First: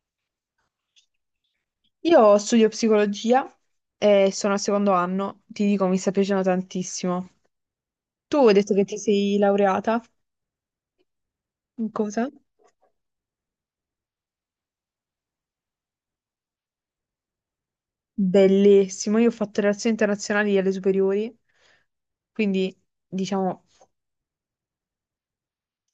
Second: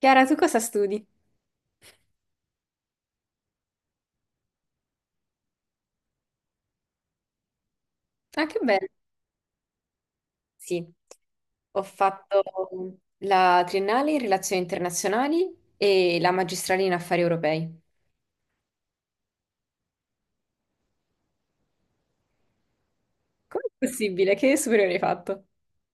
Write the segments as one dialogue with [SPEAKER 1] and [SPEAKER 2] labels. [SPEAKER 1] Chiara, tu cosa studi?
[SPEAKER 2] Io studio psicologia e sono al secondo anno, ti dico, mi sta piacendo tantissimo. Tu
[SPEAKER 1] Ah,
[SPEAKER 2] hai
[SPEAKER 1] che
[SPEAKER 2] detto che
[SPEAKER 1] bello.
[SPEAKER 2] ti sei laureata
[SPEAKER 1] Sì, ho
[SPEAKER 2] in cosa?
[SPEAKER 1] fatto la triennale in relazioni internazionali e la magistrale in affari europei.
[SPEAKER 2] Bellissimo, io ho fatto relazioni internazionali alle superiori, quindi diciamo
[SPEAKER 1] Com'è possibile? Che superiore hai fatto?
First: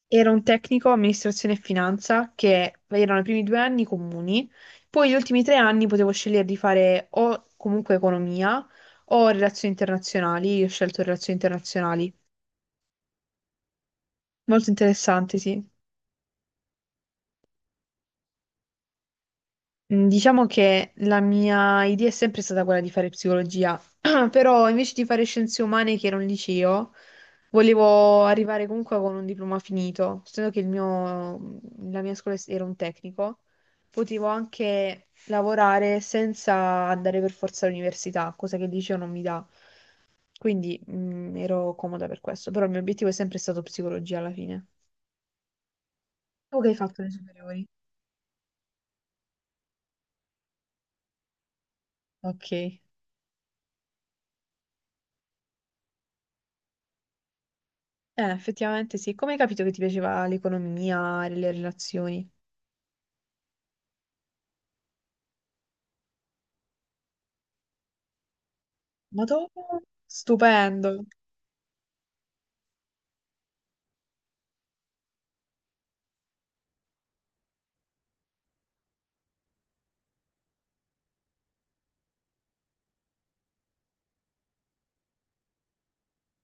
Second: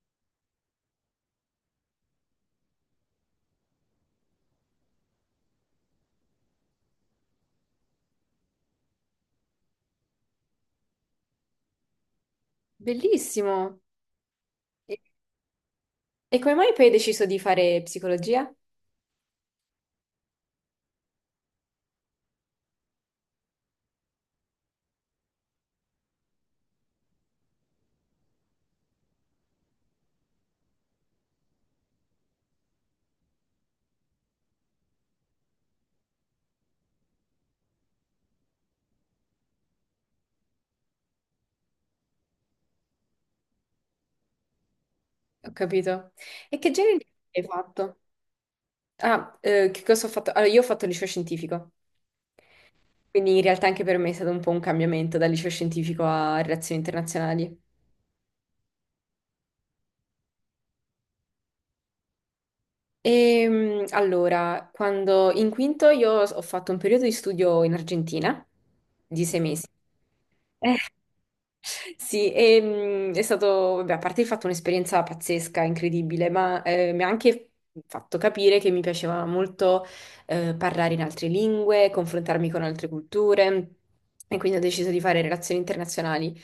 [SPEAKER 2] era un tecnico amministrazione e finanza che erano i primi 2 anni comuni, poi gli ultimi 3 anni potevo scegliere di fare o comunque economia o relazioni internazionali, io ho scelto relazioni internazionali.
[SPEAKER 1] Bellissimo.
[SPEAKER 2] Molto
[SPEAKER 1] E,
[SPEAKER 2] interessante, sì.
[SPEAKER 1] e come mai poi hai deciso di fare psicologia?
[SPEAKER 2] Diciamo che la mia idea è sempre stata quella di fare psicologia, però invece di fare scienze umane, che era un liceo, volevo arrivare comunque con un diploma finito, essendo che il mio- la mia scuola era un tecnico, potevo anche lavorare senza andare per forza all'università, cosa che il liceo non mi dà. Quindi, ero comoda per questo, però il mio obiettivo è sempre stato psicologia alla fine.
[SPEAKER 1] Ho capito. E
[SPEAKER 2] Tu che
[SPEAKER 1] che
[SPEAKER 2] hai
[SPEAKER 1] genere
[SPEAKER 2] fatto
[SPEAKER 1] di
[SPEAKER 2] le
[SPEAKER 1] hai
[SPEAKER 2] superiori?
[SPEAKER 1] fatto? Ah, che cosa ho fatto? Allora, io ho fatto il liceo scientifico,
[SPEAKER 2] Ok.
[SPEAKER 1] quindi in realtà anche per me è stato un po' un cambiamento dal liceo scientifico a relazioni internazionali.
[SPEAKER 2] Effettivamente sì. Come hai capito che ti piaceva l'economia, le relazioni?
[SPEAKER 1] Allora, quando in quinto io ho fatto un periodo di studio in Argentina di
[SPEAKER 2] Ma tu?
[SPEAKER 1] 6 mesi.
[SPEAKER 2] Stupendo.
[SPEAKER 1] Sì, e, è stato, vabbè, a parte il fatto un'esperienza pazzesca, incredibile, ma mi ha anche fatto capire che mi piaceva molto parlare in altre lingue, confrontarmi con altre culture e quindi ho deciso di fare relazioni internazionali.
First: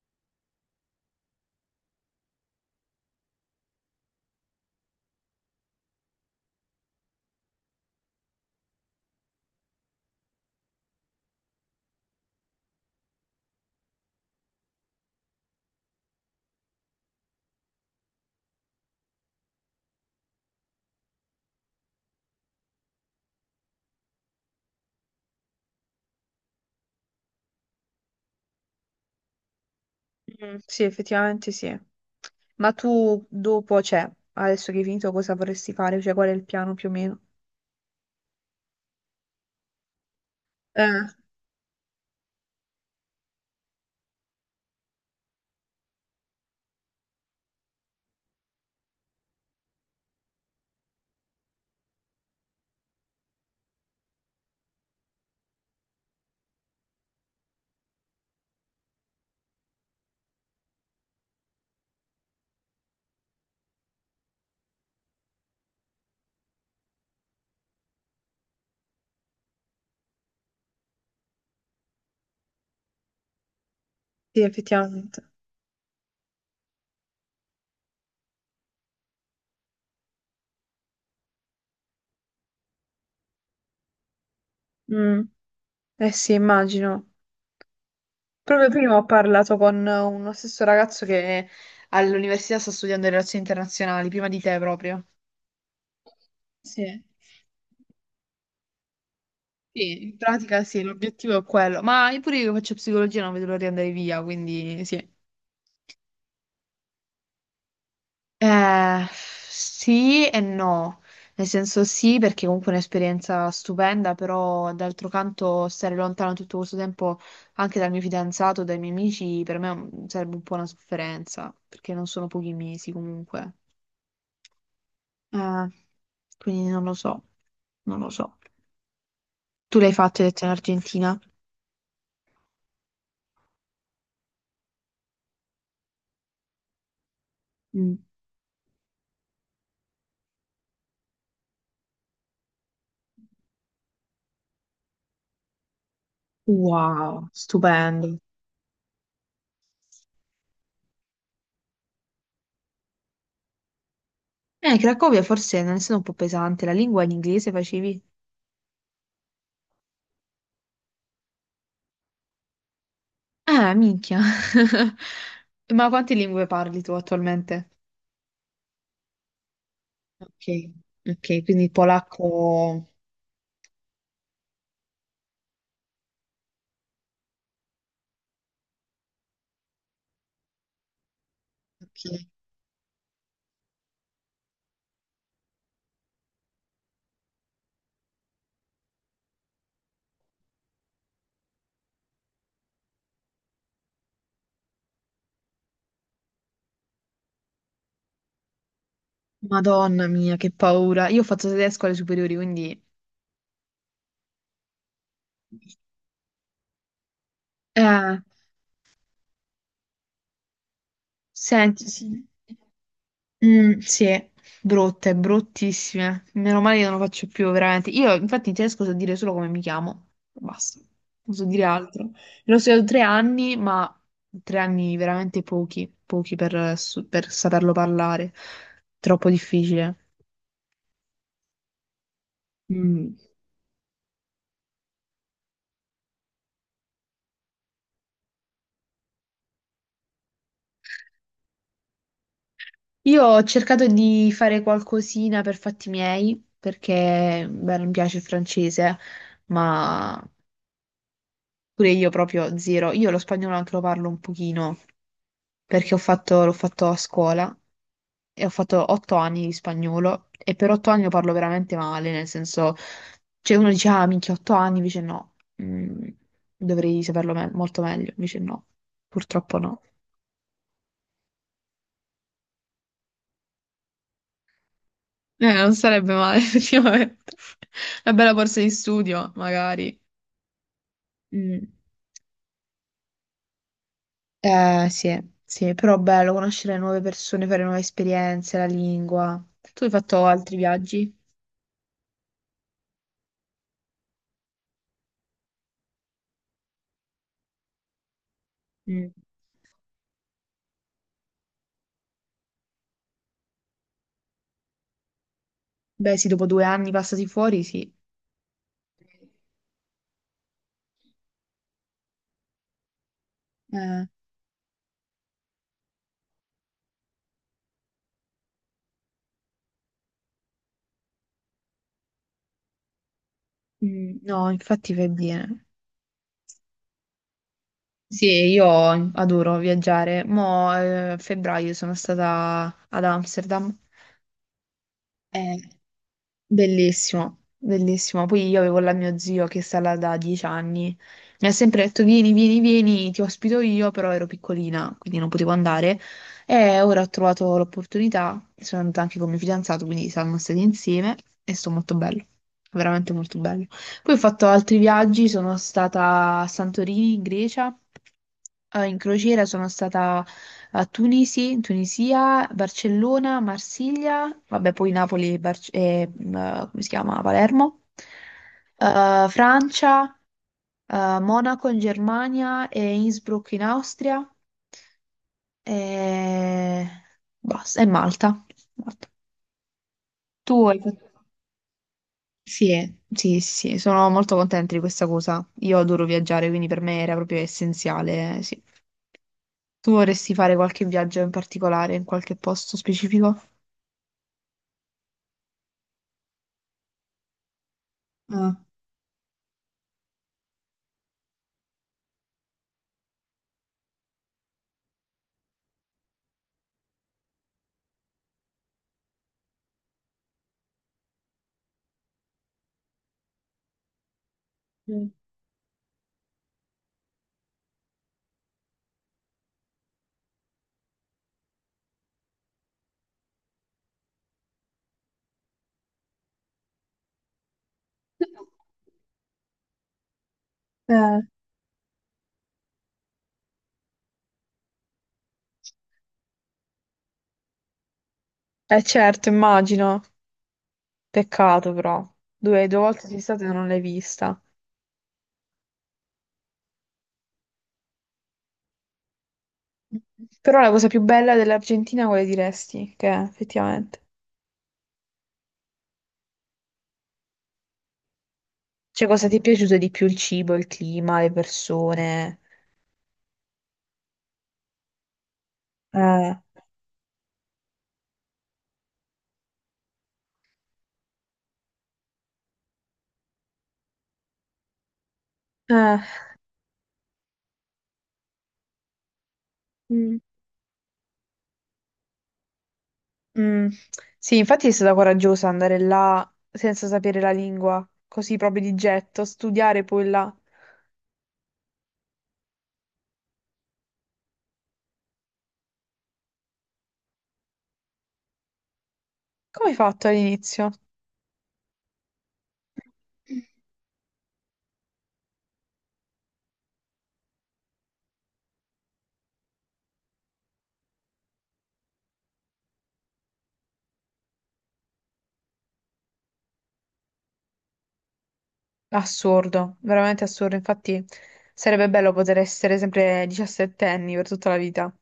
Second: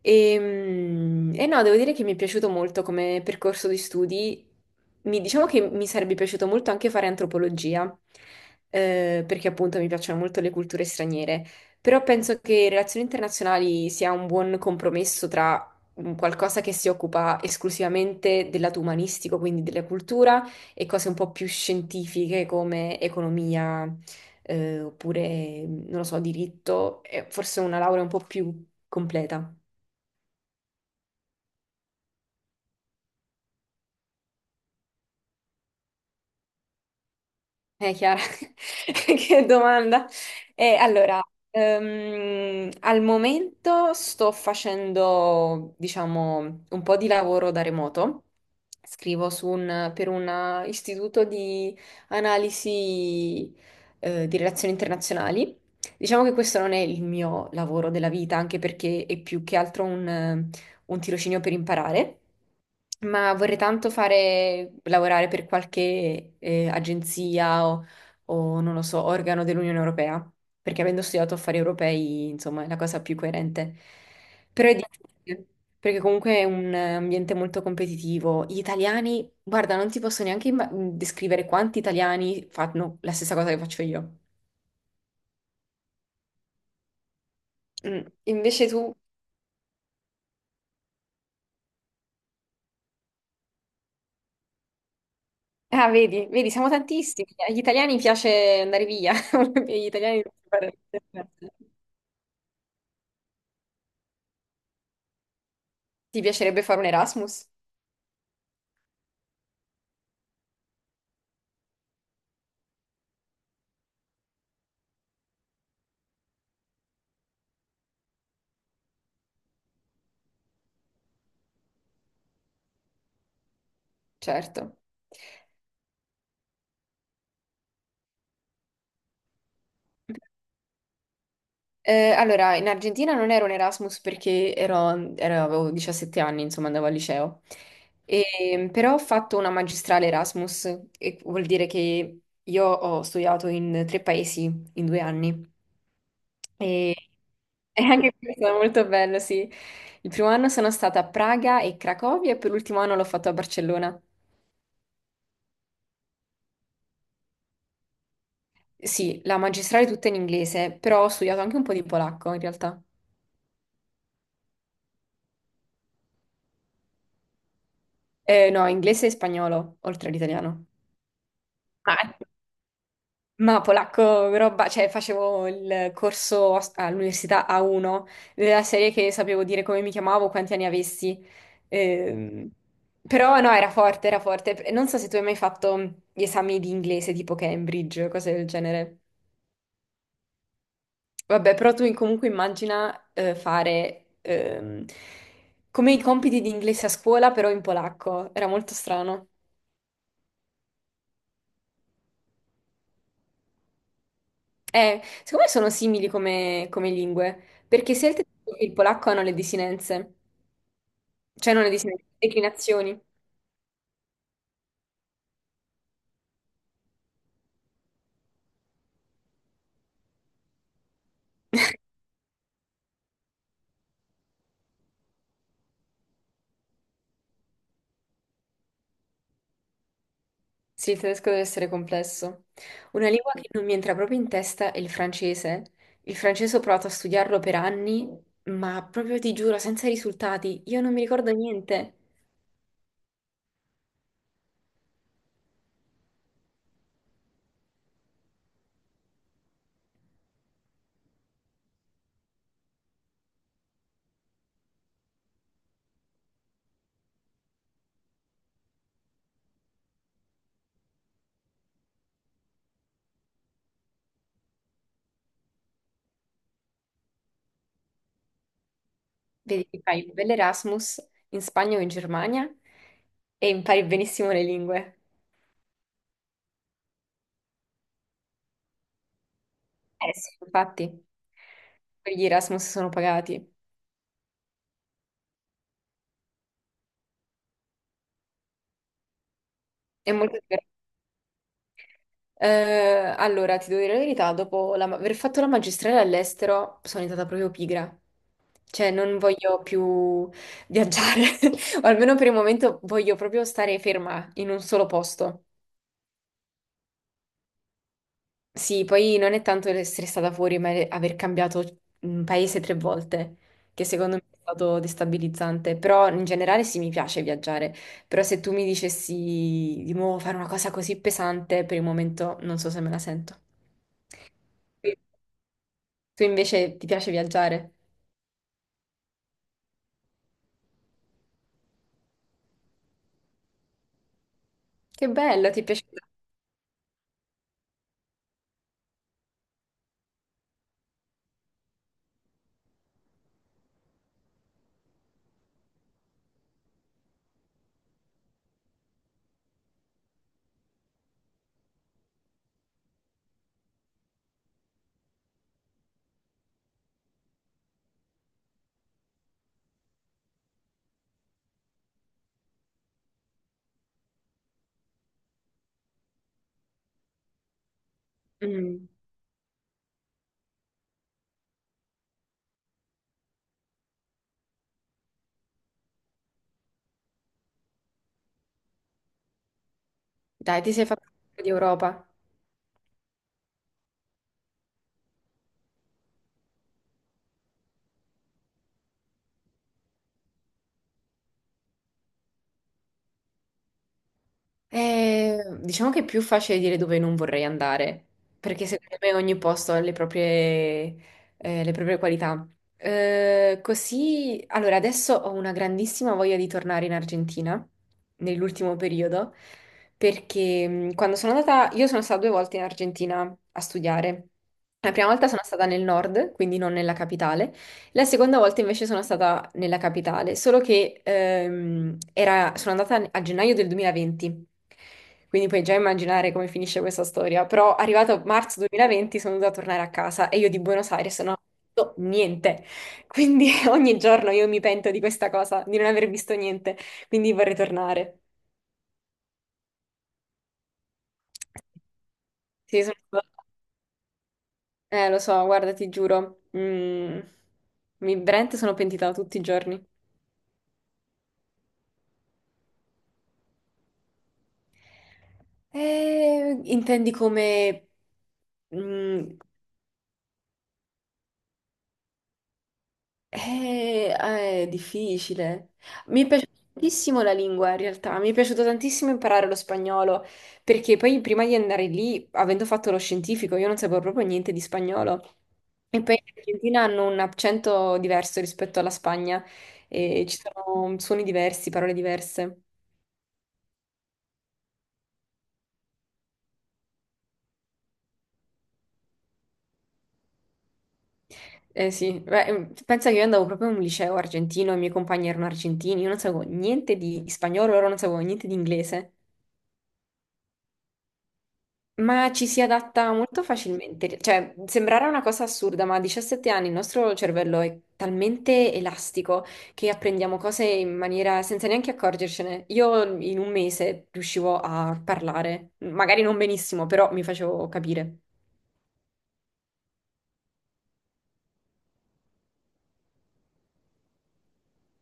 [SPEAKER 1] E no, devo dire che mi è piaciuto molto come percorso di studi. Diciamo che mi sarebbe piaciuto molto anche fare antropologia, perché appunto mi piacciono molto le culture straniere. Però penso che relazioni internazionali sia un buon compromesso tra un qualcosa che si occupa esclusivamente del lato umanistico, quindi della cultura, e cose un po' più scientifiche come economia, oppure, non lo so, diritto, e forse una laurea un po' più completa.
[SPEAKER 2] Mm, sì, effettivamente sì. Ma tu dopo, cioè, adesso che hai finito, cosa vorresti fare? Cioè, qual è il piano più o meno?
[SPEAKER 1] Chiara, che domanda.
[SPEAKER 2] Eh,
[SPEAKER 1] Allora, al momento sto facendo, diciamo, un po' di lavoro da remoto. Scrivo su per un istituto di analisi, di relazioni internazionali. Diciamo che questo non è il mio lavoro della vita, anche perché è più che altro un tirocinio per imparare, ma vorrei tanto fare, lavorare per qualche agenzia o non lo so, organo dell'Unione Europea, perché avendo studiato affari europei, insomma, è la cosa più coerente.
[SPEAKER 2] sì,
[SPEAKER 1] Però è
[SPEAKER 2] effettivamente.
[SPEAKER 1] difficile, perché comunque è un ambiente molto competitivo. Gli italiani, guarda, non ti posso neanche descrivere quanti italiani fanno la stessa cosa che faccio io.
[SPEAKER 2] Mm, eh sì, immagino. Proprio
[SPEAKER 1] Invece
[SPEAKER 2] prima
[SPEAKER 1] tu...
[SPEAKER 2] ho parlato con uno stesso ragazzo che all'università sta studiando relazioni internazionali, prima di te proprio.
[SPEAKER 1] Ah, vedi, vedi, siamo
[SPEAKER 2] Sì.
[SPEAKER 1] tantissimi. Agli italiani piace andare via. Agli
[SPEAKER 2] Sì, in
[SPEAKER 1] italiani piace
[SPEAKER 2] pratica
[SPEAKER 1] fare-
[SPEAKER 2] sì, l'obiettivo è quello. Ma io pure io che faccio psicologia non vedo l'ora di andare via, quindi sì.
[SPEAKER 1] Ti piacerebbe fare un Erasmus?
[SPEAKER 2] Sì e no, nel senso sì perché comunque è un'esperienza stupenda, però d'altro canto stare lontano tutto questo tempo anche dal mio fidanzato, dai miei amici, per me è un- sarebbe un po' una sofferenza, perché non sono pochi mesi comunque.
[SPEAKER 1] Certo.
[SPEAKER 2] Eh, quindi non lo so, non lo so. Tu l'hai fatto, hai detto in Argentina?
[SPEAKER 1] Allora, in Argentina non ero un Erasmus perché avevo 17 anni, insomma, andavo al liceo.
[SPEAKER 2] Mm.
[SPEAKER 1] E, però ho fatto una magistrale Erasmus, e vuol dire che io ho studiato in 3 paesi in 2 anni. E,
[SPEAKER 2] Wow,
[SPEAKER 1] e anche
[SPEAKER 2] stupendo.
[SPEAKER 1] questo è stato molto bello, sì. Il primo anno sono stata a Praga e Cracovia e per l'ultimo anno l'ho fatto a Barcellona.
[SPEAKER 2] Cracovia forse non è stata un po' pesante, la lingua in inglese facevi?
[SPEAKER 1] Sì, la magistrale tutta in inglese, però ho studiato anche un po' di polacco in realtà.
[SPEAKER 2] Ah, minchia. Ma quante lingue parli tu attualmente?
[SPEAKER 1] No, inglese e spagnolo, oltre
[SPEAKER 2] Ok,
[SPEAKER 1] all'italiano.
[SPEAKER 2] ok, quindi
[SPEAKER 1] Ah.
[SPEAKER 2] polacco.
[SPEAKER 1] Ma polacco, roba, cioè facevo il corso all'università A1, della serie che sapevo dire come mi chiamavo, quanti anni avessi.
[SPEAKER 2] Ok.
[SPEAKER 1] Ehm, però no, era forte, era forte. Non so se tu hai mai fatto gli esami di inglese tipo Cambridge, cose del genere. Vabbè, però tu comunque immagina fare come i compiti di inglese a scuola, però in polacco. Era molto strano.
[SPEAKER 2] Madonna mia, che paura. Io ho fatto tedesco alle superiori, quindi...
[SPEAKER 1] Secondo me sono simili come lingue, perché sia il
[SPEAKER 2] Eh,
[SPEAKER 1] tedesco che il polacco hanno le desinenze. Cioè non ne dis-
[SPEAKER 2] senti, sì.
[SPEAKER 1] declinazioni.
[SPEAKER 2] Mm, sì, brutte, bruttissime. Meno male che non lo faccio più, veramente. Io, infatti, in tedesco so dire solo come mi chiamo. Basta, non so dire altro. L'ho studiato 3 anni, ma 3 anni veramente pochi, pochi per, su- per saperlo parlare. Troppo difficile.
[SPEAKER 1] Sì, il tedesco deve essere complesso. Una
[SPEAKER 2] Mm.
[SPEAKER 1] lingua che non mi entra proprio in testa è il francese. Il francese ho provato a studiarlo per anni, ma proprio ti giuro, senza risultati, io non mi ricordo niente.
[SPEAKER 2] Io ho cercato di fare qualcosina per fatti miei, perché, beh, non mi piace il francese, ma pure io proprio zero. Io lo spagnolo anche lo parlo un pochino. Perché ho fatto- l'ho fatto a scuola e ho fatto 8 anni di spagnolo e per 8 anni lo parlo veramente male, nel senso, cioè uno dice, ah, minchia, 8 anni, invece no, Mm, dovrei saperlo me- molto meglio, invece no, purtroppo
[SPEAKER 1] Vedi, ti
[SPEAKER 2] no.
[SPEAKER 1] fai un bell'Erasmus in Spagna o in Germania e impari benissimo le lingue.
[SPEAKER 2] Non sarebbe male, effettivamente. Una bella borsa di studio, magari.
[SPEAKER 1] Eh sì, infatti,
[SPEAKER 2] Mm.
[SPEAKER 1] quegli Erasmus sono pagati.
[SPEAKER 2] Sì, sì, però bello conoscere nuove persone, fare nuove esperienze, la lingua. Tu hai
[SPEAKER 1] È
[SPEAKER 2] fatto
[SPEAKER 1] molto
[SPEAKER 2] altri
[SPEAKER 1] divertente.
[SPEAKER 2] viaggi?
[SPEAKER 1] Allora, ti devo dire la verità, dopo aver fatto la magistrale all'estero sono diventata proprio pigra. Cioè,
[SPEAKER 2] Mm.
[SPEAKER 1] non voglio più viaggiare, o almeno per il momento voglio proprio stare ferma in un solo posto.
[SPEAKER 2] Beh, sì, dopo 2 anni passati fuori, sì.
[SPEAKER 1] Sì, poi non è tanto essere stata fuori, ma è aver cambiato paese 3 volte, che
[SPEAKER 2] Eh,
[SPEAKER 1] secondo me è stato destabilizzante. Però in generale sì, mi piace viaggiare. Però se tu mi dicessi di nuovo fare una cosa così pesante, per il momento non so se me la sento.
[SPEAKER 2] mm, no, infatti fai bene.
[SPEAKER 1] Tu invece ti piace viaggiare?
[SPEAKER 2] Sì, io adoro viaggiare. Mo', a febbraio sono stata ad Amsterdam.
[SPEAKER 1] Che bello, ti piace...
[SPEAKER 2] Bellissimo, bellissimo. Poi io avevo la mio zio che sta là da 10 anni. Mi ha sempre detto: Vieni, vieni, vieni, ti ospito io, però ero piccolina, quindi non potevo andare. E ora ho trovato l'opportunità. Sono andata anche con mio fidanzato, quindi siamo stati insieme e sto molto bello, veramente molto bello. Poi ho fatto altri viaggi, sono stata a Santorini, in Grecia, in crociera, sono stata a Tunisi, in Tunisia, Barcellona, Marsiglia, vabbè, poi Napoli Barc- e, come si chiama? Palermo,
[SPEAKER 1] Mm.
[SPEAKER 2] Francia, Monaco in Germania e Innsbruck in Austria e basta, e Malta. Malta. Tu
[SPEAKER 1] Dai, ti
[SPEAKER 2] hai
[SPEAKER 1] sei fatto
[SPEAKER 2] fatto-
[SPEAKER 1] un po' di Europa.
[SPEAKER 2] Sì, sì, sì, sono molto contenta di questa cosa. Io adoro viaggiare, quindi per me era proprio essenziale, sì. Tu vorresti fare qualche viaggio in particolare, in qualche posto specifico?
[SPEAKER 1] Diciamo che è più facile dire dove non vorrei andare, perché secondo me ogni posto ha le proprie qualità. Così, allora, adesso ho una grandissima voglia di tornare in Argentina, nell'ultimo periodo, perché quando sono andata, io sono stata 2 volte in Argentina a studiare. La prima
[SPEAKER 2] Mm.
[SPEAKER 1] volta sono stata nel nord, quindi non nella capitale. La seconda volta invece sono stata nella capitale, solo che sono andata a gennaio del 2020, quindi puoi già immaginare come finisce questa storia, però arrivato a marzo 2020 sono dovuta tornare a casa e io di Buenos Aires
[SPEAKER 2] Eh,
[SPEAKER 1] non ho visto niente, quindi ogni giorno io mi pento di questa cosa, di non aver visto niente, quindi vorrei tornare.
[SPEAKER 2] eh certo, immagino. Peccato però. Due
[SPEAKER 1] Sì, sono
[SPEAKER 2] volte sei
[SPEAKER 1] stata-
[SPEAKER 2] stata e non l'hai vista.
[SPEAKER 1] Lo so, guarda, ti giuro, mi veramente sono pentita tutti i giorni.
[SPEAKER 2] Però la cosa più bella dell'Argentina quale diresti che è, effettivamente?
[SPEAKER 1] Intendi come...
[SPEAKER 2] Cioè, cosa ti
[SPEAKER 1] mm,
[SPEAKER 2] è piaciuto di più? Il cibo, il clima, le persone?
[SPEAKER 1] ah, è difficile. Mi è
[SPEAKER 2] eh,
[SPEAKER 1] piaciuta tantissimo la lingua, in realtà. Mi è piaciuto tantissimo imparare lo spagnolo, perché poi prima di andare lì, avendo fatto lo scientifico, io non sapevo proprio niente di spagnolo.
[SPEAKER 2] Eh,
[SPEAKER 1] E poi in Argentina hanno un accento diverso rispetto alla Spagna,
[SPEAKER 2] mm,
[SPEAKER 1] e ci sono suoni diversi, parole diverse.
[SPEAKER 2] mm. Sì, infatti è stata coraggiosa andare là senza sapere la lingua, così proprio di getto, studiare poi là.
[SPEAKER 1] Eh sì, beh, pensa che io andavo proprio in un liceo argentino, i miei compagni erano argentini, io non sapevo niente di spagnolo, loro non sapevano niente di inglese,
[SPEAKER 2] Come hai fatto all'inizio?
[SPEAKER 1] ma ci si adatta molto facilmente, cioè sembrerà una cosa assurda, ma a 17 anni il nostro cervello è talmente elastico che apprendiamo cose in maniera senza neanche accorgercene. Io in un mese riuscivo a parlare, magari non benissimo, però mi facevo capire.
[SPEAKER 2] Assurdo, veramente assurdo. Infatti sarebbe bello poter essere sempre diciassettenni per tutta la vita.